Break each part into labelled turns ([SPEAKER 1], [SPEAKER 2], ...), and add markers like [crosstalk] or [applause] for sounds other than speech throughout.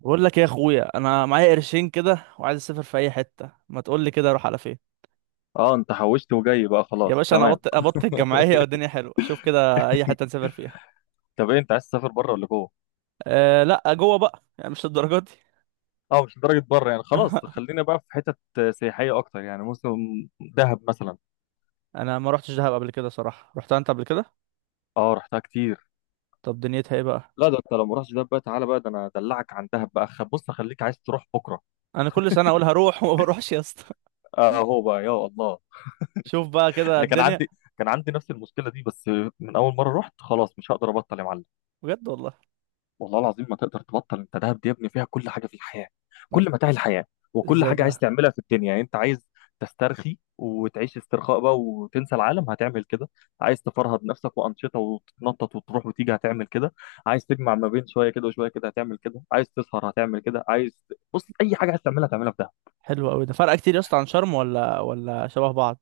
[SPEAKER 1] بقول لك إيه يا اخويا، انا معايا قرشين كده وعايز اسافر في اي حته. ما تقول لي كده اروح على فين؟
[SPEAKER 2] اه انت حوشت وجاي بقى،
[SPEAKER 1] يا
[SPEAKER 2] خلاص،
[SPEAKER 1] باشا انا
[SPEAKER 2] تمام.
[SPEAKER 1] ابط الجمعيه والدنيا حلوه. شوف كده اي حته نسافر فيها.
[SPEAKER 2] طب ايه، انت عايز تسافر بره ولا جوه؟
[SPEAKER 1] أه لا، جوه بقى، يعني مش للدرجه دي.
[SPEAKER 2] اه، مش لدرجه بره يعني، خلاص
[SPEAKER 1] [laughs]
[SPEAKER 2] خلينا بقى في حتت سياحيه اكتر يعني، موسم. دهب مثلا.
[SPEAKER 1] انا ما روحتش دهب قبل كده صراحه، رحتها انت قبل كده؟
[SPEAKER 2] اه رحتها كتير.
[SPEAKER 1] طب دنيتها ايه بقى؟
[SPEAKER 2] لا ده انت لو ما رحتش دهب بقى تعالى بقى، ده انا ادلعك عن دهب بقى، بص اخليك عايز تروح بكره.
[SPEAKER 1] انا كل سنه اقول هروح وما بروحش يا اسطى. [laughs]
[SPEAKER 2] اه هو بقى، يا الله.
[SPEAKER 1] شوف بقى كده
[SPEAKER 2] انا كان
[SPEAKER 1] الدنيا.
[SPEAKER 2] عندي كان عندي نفس المشكله دي، بس من اول مره رحت خلاص مش هقدر ابطل يا معلم.
[SPEAKER 1] بجد والله.
[SPEAKER 2] والله العظيم ما تقدر تبطل، انت دهب دي يا ابني فيها كل حاجه في الحياه،
[SPEAKER 1] ما-
[SPEAKER 2] كل متاع الحياه. وكل
[SPEAKER 1] ازاي
[SPEAKER 2] حاجه عايز
[SPEAKER 1] بقى؟
[SPEAKER 2] تعملها في الدنيا، يعني انت عايز تسترخي وتعيش استرخاء بقى وتنسى العالم، هتعمل كده. عايز تفرهد نفسك وانشطه وتتنطط وتروح وتيجي، هتعمل كده. عايز تجمع ما بين شويه كده وشويه كده، هتعمل كده. عايز تسهر، هتعمل كده. عايز، بص، اي حاجه عايز تعملها هتعملها في دهب.
[SPEAKER 1] حلو قوي. ده فرق كتير يا اسطى عن شرم، ولا شبه بعض؟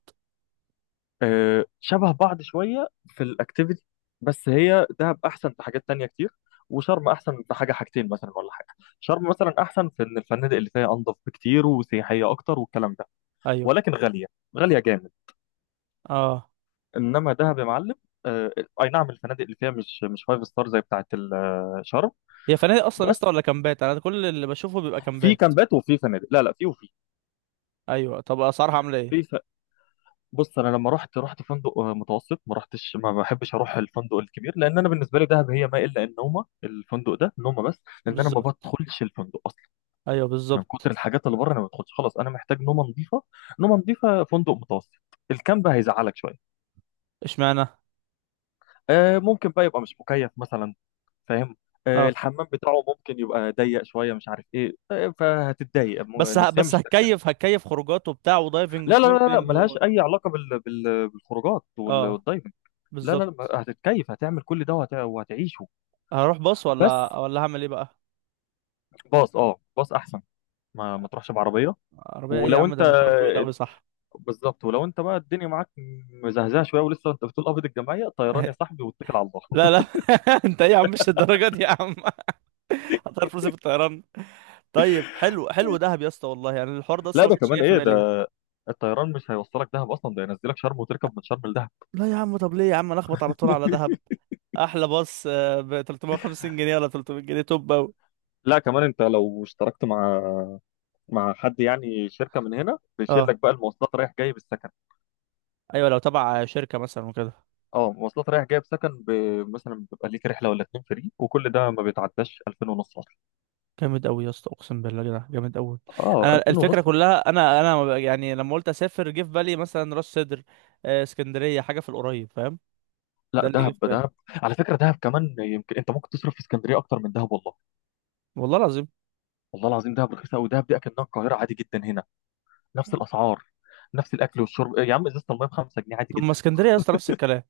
[SPEAKER 2] آه، شبه بعض شوية في الأكتيفيتي، بس هي دهب أحسن في حاجات تانية كتير. وشرم أحسن في حاجة حاجتين مثلا، ولا حاجة. شرم مثلا أحسن في إن الفنادق اللي فيها أنظف بكتير وسياحية أكتر والكلام ده،
[SPEAKER 1] ايوه.
[SPEAKER 2] ولكن غالية. غالية جامد.
[SPEAKER 1] اه.
[SPEAKER 2] إنما دهب يا معلم. آه، أي نعم، الفنادق اللي فيها مش فايف ستار زي بتاعة شرم
[SPEAKER 1] هي فنادق اصلا يا اسطى
[SPEAKER 2] بس
[SPEAKER 1] ولا كامبات؟ انا كل اللي بشوفه بيبقى
[SPEAKER 2] في
[SPEAKER 1] كامبات.
[SPEAKER 2] كامبات وفي فنادق. لا لا، في وفي
[SPEAKER 1] ايوه طب اسعارها عامله ايه؟
[SPEAKER 2] في بص انا لما رحت فندق متوسط. ما رحتش، ما بحبش اروح الفندق الكبير لان انا بالنسبه لي دهب هي ما الا النومه، الفندق ده نومه بس لان انا ما
[SPEAKER 1] بالظبط.
[SPEAKER 2] بدخلش الفندق اصلا.
[SPEAKER 1] ايوه
[SPEAKER 2] من كتر
[SPEAKER 1] بالظبط.
[SPEAKER 2] الحاجات اللي بره انا ما بدخلش خلاص، انا محتاج نومه نظيفه. نومه نظيفه، فندق متوسط. الكامب هيزعلك شويه.
[SPEAKER 1] اشمعنى؟
[SPEAKER 2] ممكن بقى يبقى مش مكيف مثلا، فاهم؟
[SPEAKER 1] اه.
[SPEAKER 2] الحمام بتاعه ممكن يبقى ضيق شويه، مش عارف ايه، فهتتضايق نفسيا،
[SPEAKER 1] بس
[SPEAKER 2] مش هترتاح.
[SPEAKER 1] هتكيف، هتكيف خروجات وبتاع ودايفنج
[SPEAKER 2] لا لا لا لا،
[SPEAKER 1] وسنوركلينج
[SPEAKER 2] ملهاش اي علاقه بالخروجات
[SPEAKER 1] اه
[SPEAKER 2] والدايفنج. لا لا لا،
[SPEAKER 1] بالظبط.
[SPEAKER 2] هتتكيف، هتعمل كل ده وهتعيشه.
[SPEAKER 1] هروح باص ولا
[SPEAKER 2] بس
[SPEAKER 1] هعمل ايه بقى؟
[SPEAKER 2] باص، اه، باص احسن. ما تروحش بعربيه.
[SPEAKER 1] عربيه ايه يا
[SPEAKER 2] ولو
[SPEAKER 1] عم؟
[SPEAKER 2] انت،
[SPEAKER 1] ده مشوار طويل قوي، صح؟
[SPEAKER 2] بالظبط، ولو انت بقى الدنيا معاك مزهزاه شويه ولسه انت بتقول قبض الجمعيه،
[SPEAKER 1] [laughs]
[SPEAKER 2] طيران
[SPEAKER 1] أهي.
[SPEAKER 2] يا صاحبي، واتكل على الله.
[SPEAKER 1] لا لا. [laughs] انت ايه يا عم، مش الدرجه دي يا عم. [laughs] هتعرف فلوسي في الطيران. طيب حلو، حلو دهب يا اسطى والله، يعني الحوار ده
[SPEAKER 2] [laughs] لا
[SPEAKER 1] اصلا ما
[SPEAKER 2] ده
[SPEAKER 1] كانش
[SPEAKER 2] كمان
[SPEAKER 1] جاي في
[SPEAKER 2] ايه
[SPEAKER 1] بالي.
[SPEAKER 2] ده، الطيران مش هيوصلك دهب اصلا، ده ينزلك شرم وتركب من شرم لدهب.
[SPEAKER 1] لا يا عم، طب ليه يا عم؟ انا اخبط على طول على دهب.
[SPEAKER 2] [laughs]
[SPEAKER 1] احلى باص ب 350 جنيه ولا 300 جنيه، توب أوي.
[SPEAKER 2] لا كمان انت لو اشتركت مع، مع حد يعني شركه من هنا، بيشيل
[SPEAKER 1] آه.
[SPEAKER 2] لك بقى المواصلات رايح جاي بالسكن.
[SPEAKER 1] ايوه لو تبع شركه مثلا وكده.
[SPEAKER 2] اه، مواصلات رايح جاي بسكن ب... مثلا بيبقى ليك رحله ولا اتنين فري، وكل ده ما بيتعداش 2000 ونص.
[SPEAKER 1] جامد قوي يا اسطى، اقسم بالله كده جامد قوي.
[SPEAKER 2] اه،
[SPEAKER 1] انا
[SPEAKER 2] 2000
[SPEAKER 1] الفكره
[SPEAKER 2] ونص.
[SPEAKER 1] كلها، انا ما بق- يعني لما قلت اسافر جه في بالي مثلا راس سدر، اسكندريه، حاجه في القريب، فاهم.
[SPEAKER 2] لا،
[SPEAKER 1] ده اللي جه
[SPEAKER 2] دهب
[SPEAKER 1] في بالي.
[SPEAKER 2] دهب. على فكره دهب كمان يمكن انت ممكن تصرف في اسكندريه اكتر من دهب، والله.
[SPEAKER 1] والله العظيم.
[SPEAKER 2] والله العظيم دهب رخيصه قوي، دهب دي اكنها القاهره، عادي جدا هنا، نفس الاسعار، نفس الاكل والشرب يا عم. ازازه الميه ب 5 جنيه، عادي
[SPEAKER 1] طب ما
[SPEAKER 2] جدا.
[SPEAKER 1] اسكندريه يا اسطى نفس الكلام.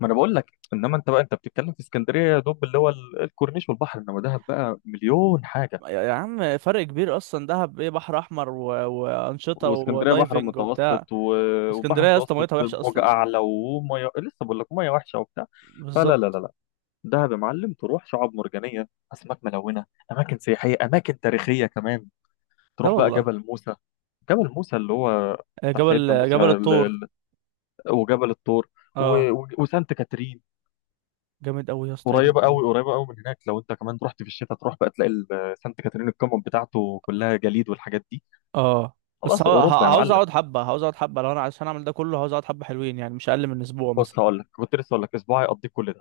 [SPEAKER 2] ما انا بقول لك، انما انت بقى انت بتتكلم في اسكندريه يا دوب اللي هو الكورنيش والبحر، انما دهب بقى مليون حاجه.
[SPEAKER 1] يا عم فرق كبير اصلا، دهب ايه، بحر احمر وانشطه
[SPEAKER 2] واسكندريه بحر
[SPEAKER 1] ودايفنج وبتاع.
[SPEAKER 2] متوسط و- وبحر
[SPEAKER 1] اسكندريه يا اسطى
[SPEAKER 2] متوسط،
[SPEAKER 1] ميتها وحشه
[SPEAKER 2] موجه
[SPEAKER 1] اصلا.
[SPEAKER 2] اعلى وميه، لسه بقول لك ميه وحشه وبتاع. فلا لا
[SPEAKER 1] بالظبط.
[SPEAKER 2] لا، دهب يا معلم، تروح شعاب مرجانية، أسماك ملونة، أماكن سياحية، أماكن تاريخية كمان.
[SPEAKER 1] ده
[SPEAKER 2] تروح بقى
[SPEAKER 1] والله.
[SPEAKER 2] جبل موسى. جبل موسى اللي هو بتاع سيدنا
[SPEAKER 1] جبل
[SPEAKER 2] موسى
[SPEAKER 1] جبل الطور.
[SPEAKER 2] وجبل الطور و-
[SPEAKER 1] اه.
[SPEAKER 2] و- وسانت كاترين.
[SPEAKER 1] جامد قوي يا اسطى، يا دين
[SPEAKER 2] قريبة
[SPEAKER 1] أمي.
[SPEAKER 2] قوي قريبة قوي من هناك، لو أنت كمان رحت في الشتاء تروح بقى تلاقي سانت كاترين، القمم بتاعته كلها جليد والحاجات دي.
[SPEAKER 1] اه بس
[SPEAKER 2] خلاص، أوروبا يا
[SPEAKER 1] عاوز
[SPEAKER 2] معلم.
[SPEAKER 1] اقعد حبه، عاوز اقعد حبه، لو انا عشان اعمل ده كله عاوز اقعد حبه حلوين، يعني مش اقل من اسبوع مثلا.
[SPEAKER 2] بص هقول لك، كنت لسه هقول لك أسبوع هيقضيك كل ده.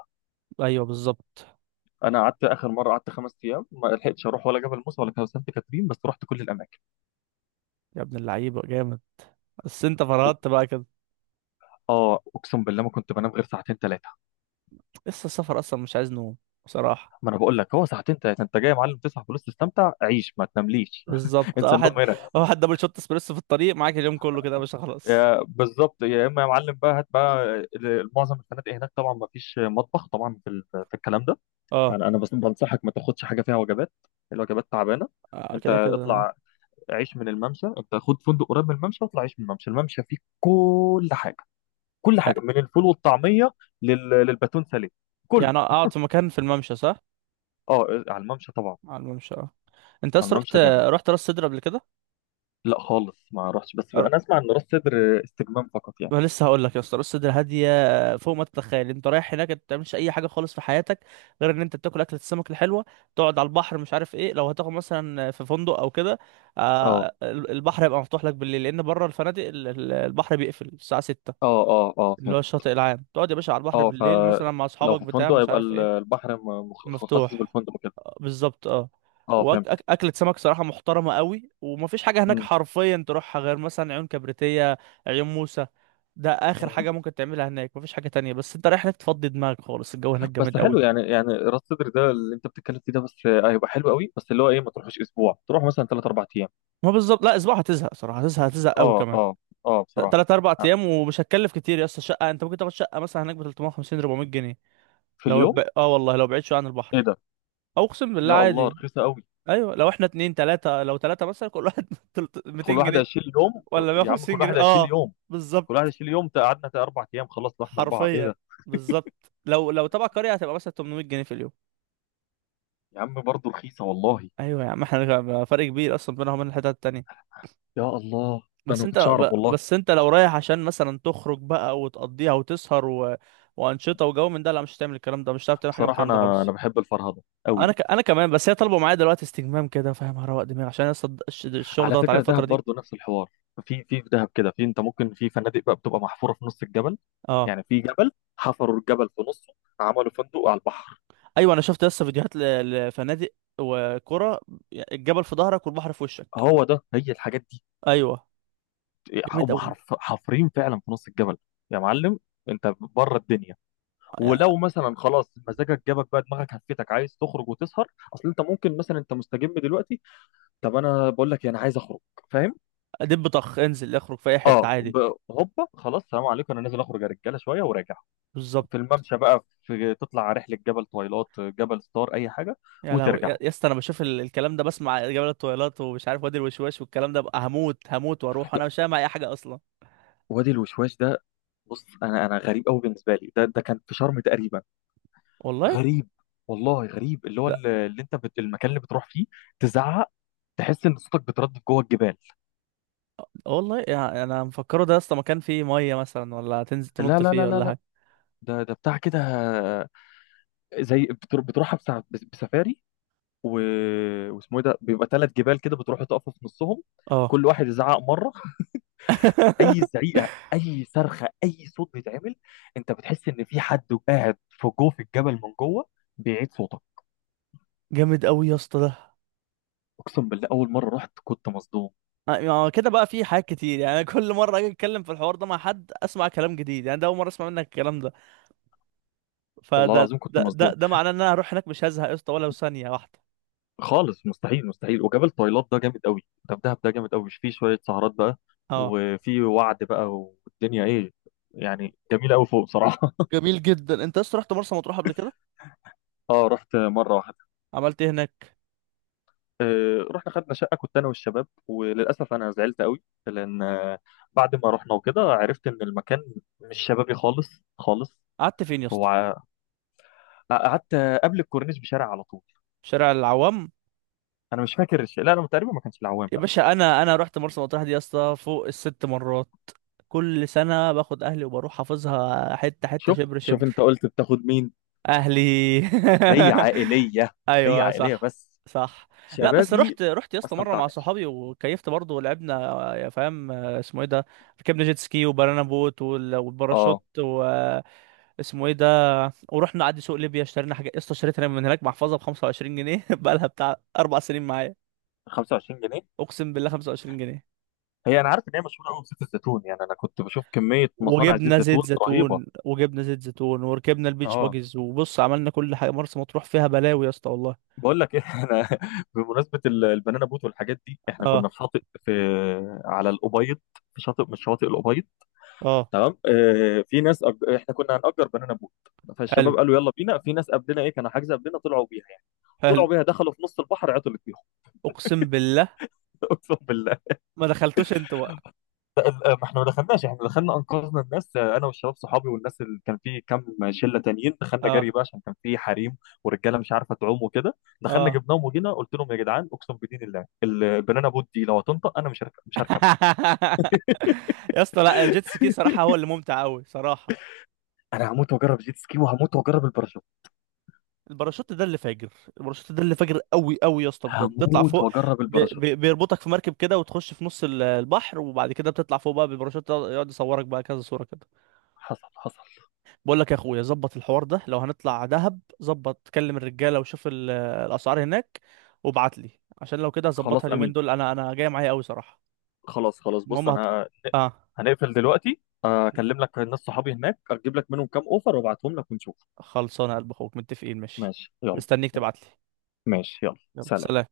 [SPEAKER 1] ايوه بالظبط.
[SPEAKER 2] أنا قعدت آخر مرة، قعدت 5 أيام ما لحقتش أروح ولا جبل موسى ولا سانت كاترين، بس رحت كل الأماكن.
[SPEAKER 1] يا ابن اللعيبه جامد. بس انت فرهدت بقى كده.
[SPEAKER 2] اه اقسم بالله ما كنت بنام غير ساعتين ثلاثه.
[SPEAKER 1] لسه السفر اصلا مش عايز نوم، بصراحه.
[SPEAKER 2] ما انا بقول لك، هو ساعتين ثلاثه. انت جاي يا معلم تصحى، فلوس، تستمتع، عيش، ما تنامليش. [laughs]
[SPEAKER 1] بالظبط.
[SPEAKER 2] انسى
[SPEAKER 1] واحد
[SPEAKER 2] النوم هنا.
[SPEAKER 1] دبل شوت اسبريسو في الطريق معاك، اليوم كله كده يا باشا، خلاص.
[SPEAKER 2] بالظبط، يا اما يا معلم بقى، هات بقى. معظم الفنادق هناك طبعا ما فيش مطبخ طبعا في في الكلام ده.
[SPEAKER 1] اه.
[SPEAKER 2] يعني انا بس بنصحك ما تاخدش حاجه فيها وجبات، الوجبات تعبانه. انت
[SPEAKER 1] كده كده اه.
[SPEAKER 2] اطلع عيش من الممشى. انت خد فندق قريب من الممشى واطلع عيش من الممشى، الممشى فيه كل حاجه. كل
[SPEAKER 1] يع-
[SPEAKER 2] حاجه، من الفول والطعميه للباتون ساليه، كله.
[SPEAKER 1] يعني اقعد في مكان في الممشى، صح؟
[SPEAKER 2] اه، على الممشى طبعا.
[SPEAKER 1] على الممشى اه. انت
[SPEAKER 2] على
[SPEAKER 1] اصلا رحت،
[SPEAKER 2] الممشى جامد.
[SPEAKER 1] رحت راس سدر قبل كده؟
[SPEAKER 2] لا خالص ما رحتش، بس انا اسمع ان راس سدر استجمام فقط يعني.
[SPEAKER 1] ما لسه هقول لك يا اسطى راس صدر هاديه فوق ما تتخيل. انت رايح هناك انت ما بتعملش اي حاجه خالص في حياتك، غير ان انت بتاكل اكله السمك الحلوه، تقعد على البحر، مش عارف ايه. لو هتاخد مثلا في فندق او كده،
[SPEAKER 2] اه
[SPEAKER 1] البحر هيبقى مفتوح لك بالليل، لان بره الفنادق البحر بيقفل الساعه 6،
[SPEAKER 2] اه اه اه،
[SPEAKER 1] اللي هو
[SPEAKER 2] فهمت.
[SPEAKER 1] الشاطئ العام، تقعد يا باشا على البحر
[SPEAKER 2] اه،
[SPEAKER 1] بالليل مثلا مع
[SPEAKER 2] فلو
[SPEAKER 1] اصحابك
[SPEAKER 2] في
[SPEAKER 1] بتاع
[SPEAKER 2] فندق
[SPEAKER 1] مش
[SPEAKER 2] يبقى
[SPEAKER 1] عارف ايه.
[SPEAKER 2] البحر مخصص
[SPEAKER 1] مفتوح.
[SPEAKER 2] بالفندق وكده.
[SPEAKER 1] بالظبط اه.
[SPEAKER 2] اه فهمت.
[SPEAKER 1] واكلة سمك صراحة محترمة قوي. ومفيش حاجة هناك
[SPEAKER 2] مم.
[SPEAKER 1] حرفيا تروحها غير مثلا عيون كبريتية، عيون موسى. ده اخر
[SPEAKER 2] مم.
[SPEAKER 1] حاجة ممكن تعملها هناك، مفيش حاجة تانية، بس انت رايح هناك تفضي دماغك خالص، الجو هناك
[SPEAKER 2] بس
[SPEAKER 1] جامد
[SPEAKER 2] حلو
[SPEAKER 1] قوي.
[SPEAKER 2] يعني راس سدر ده اللي انت بتتكلم فيه ده، بس هيبقى حلو قوي، بس اللي هو ايه، ما تروحوش اسبوع، تروح مثلا ثلاث اربع ايام.
[SPEAKER 1] ما بالظبط. لا اسبوع هتزهق صراحة، هتزهق، هتزهق قوي
[SPEAKER 2] اه
[SPEAKER 1] كمان.
[SPEAKER 2] اه اه، بصراحه.
[SPEAKER 1] تلات اربع
[SPEAKER 2] آه،
[SPEAKER 1] ايام ومش هتكلف كتير يا اسطى. شقة، انت ممكن تاخد شقة مثلا هناك ب 350 400 جنيه.
[SPEAKER 2] في
[SPEAKER 1] لو
[SPEAKER 2] اليوم؟
[SPEAKER 1] اه والله لو بعيد شوية عن
[SPEAKER 2] ايه
[SPEAKER 1] البحر،
[SPEAKER 2] ده،
[SPEAKER 1] او اقسم بالله
[SPEAKER 2] يا الله
[SPEAKER 1] عادي.
[SPEAKER 2] رخيصه قوي.
[SPEAKER 1] ايوه لو احنا اتنين تلاتة، لو تلاتة مثلا كل واحد، [laughs]
[SPEAKER 2] كل
[SPEAKER 1] 200
[SPEAKER 2] واحد
[SPEAKER 1] جنيه
[SPEAKER 2] هيشيل يوم.
[SPEAKER 1] ولا
[SPEAKER 2] يا عم كل
[SPEAKER 1] 150
[SPEAKER 2] واحد
[SPEAKER 1] جنيه
[SPEAKER 2] هيشيل
[SPEAKER 1] اه.
[SPEAKER 2] يوم. كل واحد
[SPEAKER 1] بالظبط.
[SPEAKER 2] هيشيل يوم، قعدنا 4 ايام خلاص، لو احنا اربعه، ايه
[SPEAKER 1] حرفيا.
[SPEAKER 2] ده.
[SPEAKER 1] بالظبط لو تبع قرية هتبقى مثلا 800 جنيه في اليوم.
[SPEAKER 2] يا عم برضه رخيصه والله.
[SPEAKER 1] ايوه يا عم، احنا فرق كبير اصلا بينها وبين الحتت التانية.
[SPEAKER 2] يا الله، انا
[SPEAKER 1] بس
[SPEAKER 2] ما
[SPEAKER 1] انت
[SPEAKER 2] كنتش اعرف والله.
[SPEAKER 1] بس انت لو رايح عشان مثلا تخرج بقى وتقضيها وتسهر وانشطة وجو من ده، لا مش هتعمل الكلام ده، مش هتعرف تعمل حاجة من
[SPEAKER 2] بصراحه
[SPEAKER 1] الكلام ده
[SPEAKER 2] انا
[SPEAKER 1] خالص.
[SPEAKER 2] بحب الفرهده
[SPEAKER 1] انا
[SPEAKER 2] قوي.
[SPEAKER 1] انا كمان، بس هي طالبه معايا دلوقتي استجمام كده، فاهم، هروق دماغي عشان لسه الشغل
[SPEAKER 2] على
[SPEAKER 1] ضغط عليا
[SPEAKER 2] فكره دهب
[SPEAKER 1] الفترة دي.
[SPEAKER 2] برضو نفس الحوار. في دهب كده، في، انت ممكن في فنادق بقى بتبقى محفوره في نص الجبل.
[SPEAKER 1] اه.
[SPEAKER 2] يعني في جبل حفروا الجبل في نصه، عملوا فندق على البحر.
[SPEAKER 1] ايوه انا شفت لسه فيديوهات لفنادق، وكرة، الجبل في ظهرك والبحر في وشك.
[SPEAKER 2] هو ده هي الحاجات دي.
[SPEAKER 1] ايوه. جامد
[SPEAKER 2] هم
[SPEAKER 1] قوي.
[SPEAKER 2] حرف حافرين فعلا في نص الجبل يا معلم. انت بره الدنيا. ولو مثلا خلاص مزاجك جابك بقى، دماغك هفتك عايز تخرج وتسهر، اصل انت ممكن مثلا انت مستجم دلوقتي، طب انا بقول لك إيه، انا عايز اخرج، فاهم؟
[SPEAKER 1] ادب طخ، انزل اخرج في اي حته عادي.
[SPEAKER 2] هوبا، خلاص، سلام عليكم، انا نازل اخرج يا رجاله شويه وراجع.
[SPEAKER 1] بالظبط.
[SPEAKER 2] في الممشى بقى، في، تطلع على رحله جبل طويلات، جبل ستار، اي حاجه،
[SPEAKER 1] يا لهوي،
[SPEAKER 2] وترجع.
[SPEAKER 1] يا اسطى انا بشوف الكلام ده، بسمع جبل الطويلات ومش عارف وادي الوشواش والكلام ده بقى، هموت، هموت واروح،
[SPEAKER 2] لا.
[SPEAKER 1] انا مش فاهم اي حاجه اصلا.
[SPEAKER 2] وادي الوشواش ده، بص انا غريب قوي بالنسبه لي ده كان في شرم تقريبا.
[SPEAKER 1] والله.
[SPEAKER 2] غريب، والله غريب، اللي هو
[SPEAKER 1] لا
[SPEAKER 2] اللي انت المكان اللي بتروح فيه تزعق، تحس ان صوتك بتردد جوه الجبال.
[SPEAKER 1] والله، يعني انا مفكره ده يا اسطى مكان فيه ميه مثلا، ولا تنزل
[SPEAKER 2] لا
[SPEAKER 1] تنط
[SPEAKER 2] لا
[SPEAKER 1] فيه
[SPEAKER 2] لا لا
[SPEAKER 1] ولا
[SPEAKER 2] لا،
[SPEAKER 1] حاجه.
[SPEAKER 2] ده بتاع كده، زي بتروحها بسفاري و... واسمه ايه ده، بيبقى 3 جبال كده، بتروحوا تقفوا في نصهم،
[SPEAKER 1] اه.
[SPEAKER 2] كل واحد يزعق مره. اي
[SPEAKER 1] [laughs]
[SPEAKER 2] زعيقه، اي صرخه، اي صوت بيتعمل انت بتحس ان في حد قاعد في جوه في الجبل من جوه بيعيد صوتك.
[SPEAKER 1] جامد قوي يا اسطى ده.
[SPEAKER 2] اقسم بالله اول مره رحت كنت مصدوم.
[SPEAKER 1] ما هو كده بقى، في حاجات كتير، يعني أنا كل مره اجي اتكلم في الحوار ده مع حد اسمع كلام جديد، يعني ده اول مره اسمع منك الكلام ده.
[SPEAKER 2] والله
[SPEAKER 1] فده
[SPEAKER 2] العظيم كنت مصدوم
[SPEAKER 1] ده معناه ان انا هروح هناك مش هزهق يا اسطى ولا ثانيه واحده.
[SPEAKER 2] خالص. مستحيل مستحيل. وجبل طويلات ده جامد قوي، ده في دهب ده جامد قوي، فيه شويه سهرات بقى
[SPEAKER 1] اه.
[SPEAKER 2] وفي وعد بقى، والدنيا ايه، يعني جميله قوي فوق صراحه.
[SPEAKER 1] جميل جدا. انت لسه رحت مرسى مطروح قبل كده؟
[SPEAKER 2] [laughs] اه رحت مره واحده.
[SPEAKER 1] عملت ايه هناك؟
[SPEAKER 2] رحنا خدنا شقة كنت أنا والشباب، وللأسف أنا زعلت قوي لأن بعد ما رحنا وكده عرفت إن المكان مش شبابي خالص، خالص.
[SPEAKER 1] قعدت فين يا
[SPEAKER 2] هو
[SPEAKER 1] اسطى؟
[SPEAKER 2] ع- قعدت قبل الكورنيش بشارع على طول.
[SPEAKER 1] شارع العوام؟
[SPEAKER 2] أنا مش فاكر الشيء، لا أنا تقريبا ما كانش العوام،
[SPEAKER 1] يا
[SPEAKER 2] لا.
[SPEAKER 1] باشا انا رحت مرسى مطروح دي يا اسطى فوق الست مرات، كل سنه باخد اهلي وبروح، حافظها حته حته
[SPEAKER 2] شوف
[SPEAKER 1] شبر
[SPEAKER 2] شوف أنت
[SPEAKER 1] شبر.
[SPEAKER 2] قلت بتاخد مين؟
[SPEAKER 1] اهلي.
[SPEAKER 2] هي
[SPEAKER 1] [laughs]
[SPEAKER 2] عائلية. هي
[SPEAKER 1] ايوه
[SPEAKER 2] عائلية
[SPEAKER 1] صح.
[SPEAKER 2] بس،
[SPEAKER 1] صح. لا بس
[SPEAKER 2] شبابي
[SPEAKER 1] رحت، رحت يا
[SPEAKER 2] ما
[SPEAKER 1] اسطى مره مع
[SPEAKER 2] استمتعناش.
[SPEAKER 1] صحابي وكيفت برضه ولعبنا يا فاهم، اسمه ايه ده، ركبنا جيت سكي وبنانا بوت والباراشوت،
[SPEAKER 2] أه،
[SPEAKER 1] اسمه ايه ده، ورحنا نعدي سوق ليبيا، اشترينا حاجه يا اسطى، اشتريت انا من هناك محفظه ب 25 جنيه [laughs] بقى لها بتاع اربع سنين معايا.
[SPEAKER 2] 25 جنيه.
[SPEAKER 1] اقسم بالله 25 جنيه.
[SPEAKER 2] هي أنا عارف إن هي مشهورة قوي بزيت الزيتون، يعني أنا كنت بشوف كمية مصانع
[SPEAKER 1] وجبنا
[SPEAKER 2] زيت
[SPEAKER 1] زيت
[SPEAKER 2] زيتون رهيبة.
[SPEAKER 1] زيتون، وجبنا زيت زيتون وركبنا البيتش
[SPEAKER 2] أه
[SPEAKER 1] باجز وبص عملنا كل حاجه، مرسى مطروح فيها بلاوي يا اسطى والله.
[SPEAKER 2] بقول لك ايه، [laughs] احنا بمناسبه البنانا بوت والحاجات دي، احنا كنا
[SPEAKER 1] اه.
[SPEAKER 2] في شاطئ، في، على الابيض، في شاطئ من شواطئ الابيض،
[SPEAKER 1] اه.
[SPEAKER 2] تمام. اه في ناس احنا كنا هنأجر بنانا بوت،
[SPEAKER 1] حلو.
[SPEAKER 2] فالشباب قالوا يلا بينا. في ناس قبلنا، ايه، كانوا حاجزه قبلنا طلعوا بيها يعني،
[SPEAKER 1] حلو.
[SPEAKER 2] طلعوا بيها دخلوا في نص البحر عطلت بيهم.
[SPEAKER 1] اقسم بالله.
[SPEAKER 2] [laughs] اقسم بالله.
[SPEAKER 1] ما دخلتوش انت بقى؟
[SPEAKER 2] لا، ما احنا ما دخلناش، احنا دخلنا انقذنا الناس، انا والشباب صحابي والناس اللي كان في كام شله تانيين، دخلنا
[SPEAKER 1] اه.
[SPEAKER 2] جري بقى عشان كان في حريم ورجاله مش عارفه تعوم وكده، دخلنا
[SPEAKER 1] اه.
[SPEAKER 2] جبناهم وجينا قلت لهم يا جدعان، اقسم بدين الله البنانا بوت دي لو هتنطق انا مش هركبها.
[SPEAKER 1] [laughs] يا اسطى، لا الجيت سكي صراحه هو اللي ممتع قوي صراحه.
[SPEAKER 2] انا هموت واجرب جيت سكي، وهموت واجرب الباراشوت.
[SPEAKER 1] الباراشوت ده اللي فاجر، الباراشوت ده اللي فاجر قوي قوي يا اسطى بجد، تطلع
[SPEAKER 2] هموت
[SPEAKER 1] فوق،
[SPEAKER 2] واجرب
[SPEAKER 1] بي
[SPEAKER 2] الباراشوت.
[SPEAKER 1] بي بيربطك في مركب كده وتخش في نص البحر، وبعد كده بتطلع فوق بقى بالباراشوت ده، يقعد يصورك بقى كذا صورة كده.
[SPEAKER 2] حصل حصل.
[SPEAKER 1] بقول لك يا اخويا، ظبط الحوار ده، لو هنطلع دهب ظبط، كلم الرجالة وشوف الاسعار هناك وابعت لي، عشان لو كده هظبطها
[SPEAKER 2] خلاص،
[SPEAKER 1] اليومين
[SPEAKER 2] امين.
[SPEAKER 1] دول، انا جاي معايا قوي صراحة.
[SPEAKER 2] خلاص خلاص، بص
[SPEAKER 1] المهم
[SPEAKER 2] انا
[SPEAKER 1] اه.
[SPEAKER 2] هنقفل دلوقتي، اكلم لك الناس صحابي هناك، اجيب لك منهم كام اوفر وابعتهم لك ونشوف.
[SPEAKER 1] خلصانه يا قلب اخوك، متفقين ماشي.
[SPEAKER 2] ماشي يلا.
[SPEAKER 1] مستنيك
[SPEAKER 2] يلا،
[SPEAKER 1] تبعت لي.
[SPEAKER 2] ماشي، يلا
[SPEAKER 1] يلا
[SPEAKER 2] سلام.
[SPEAKER 1] سلام.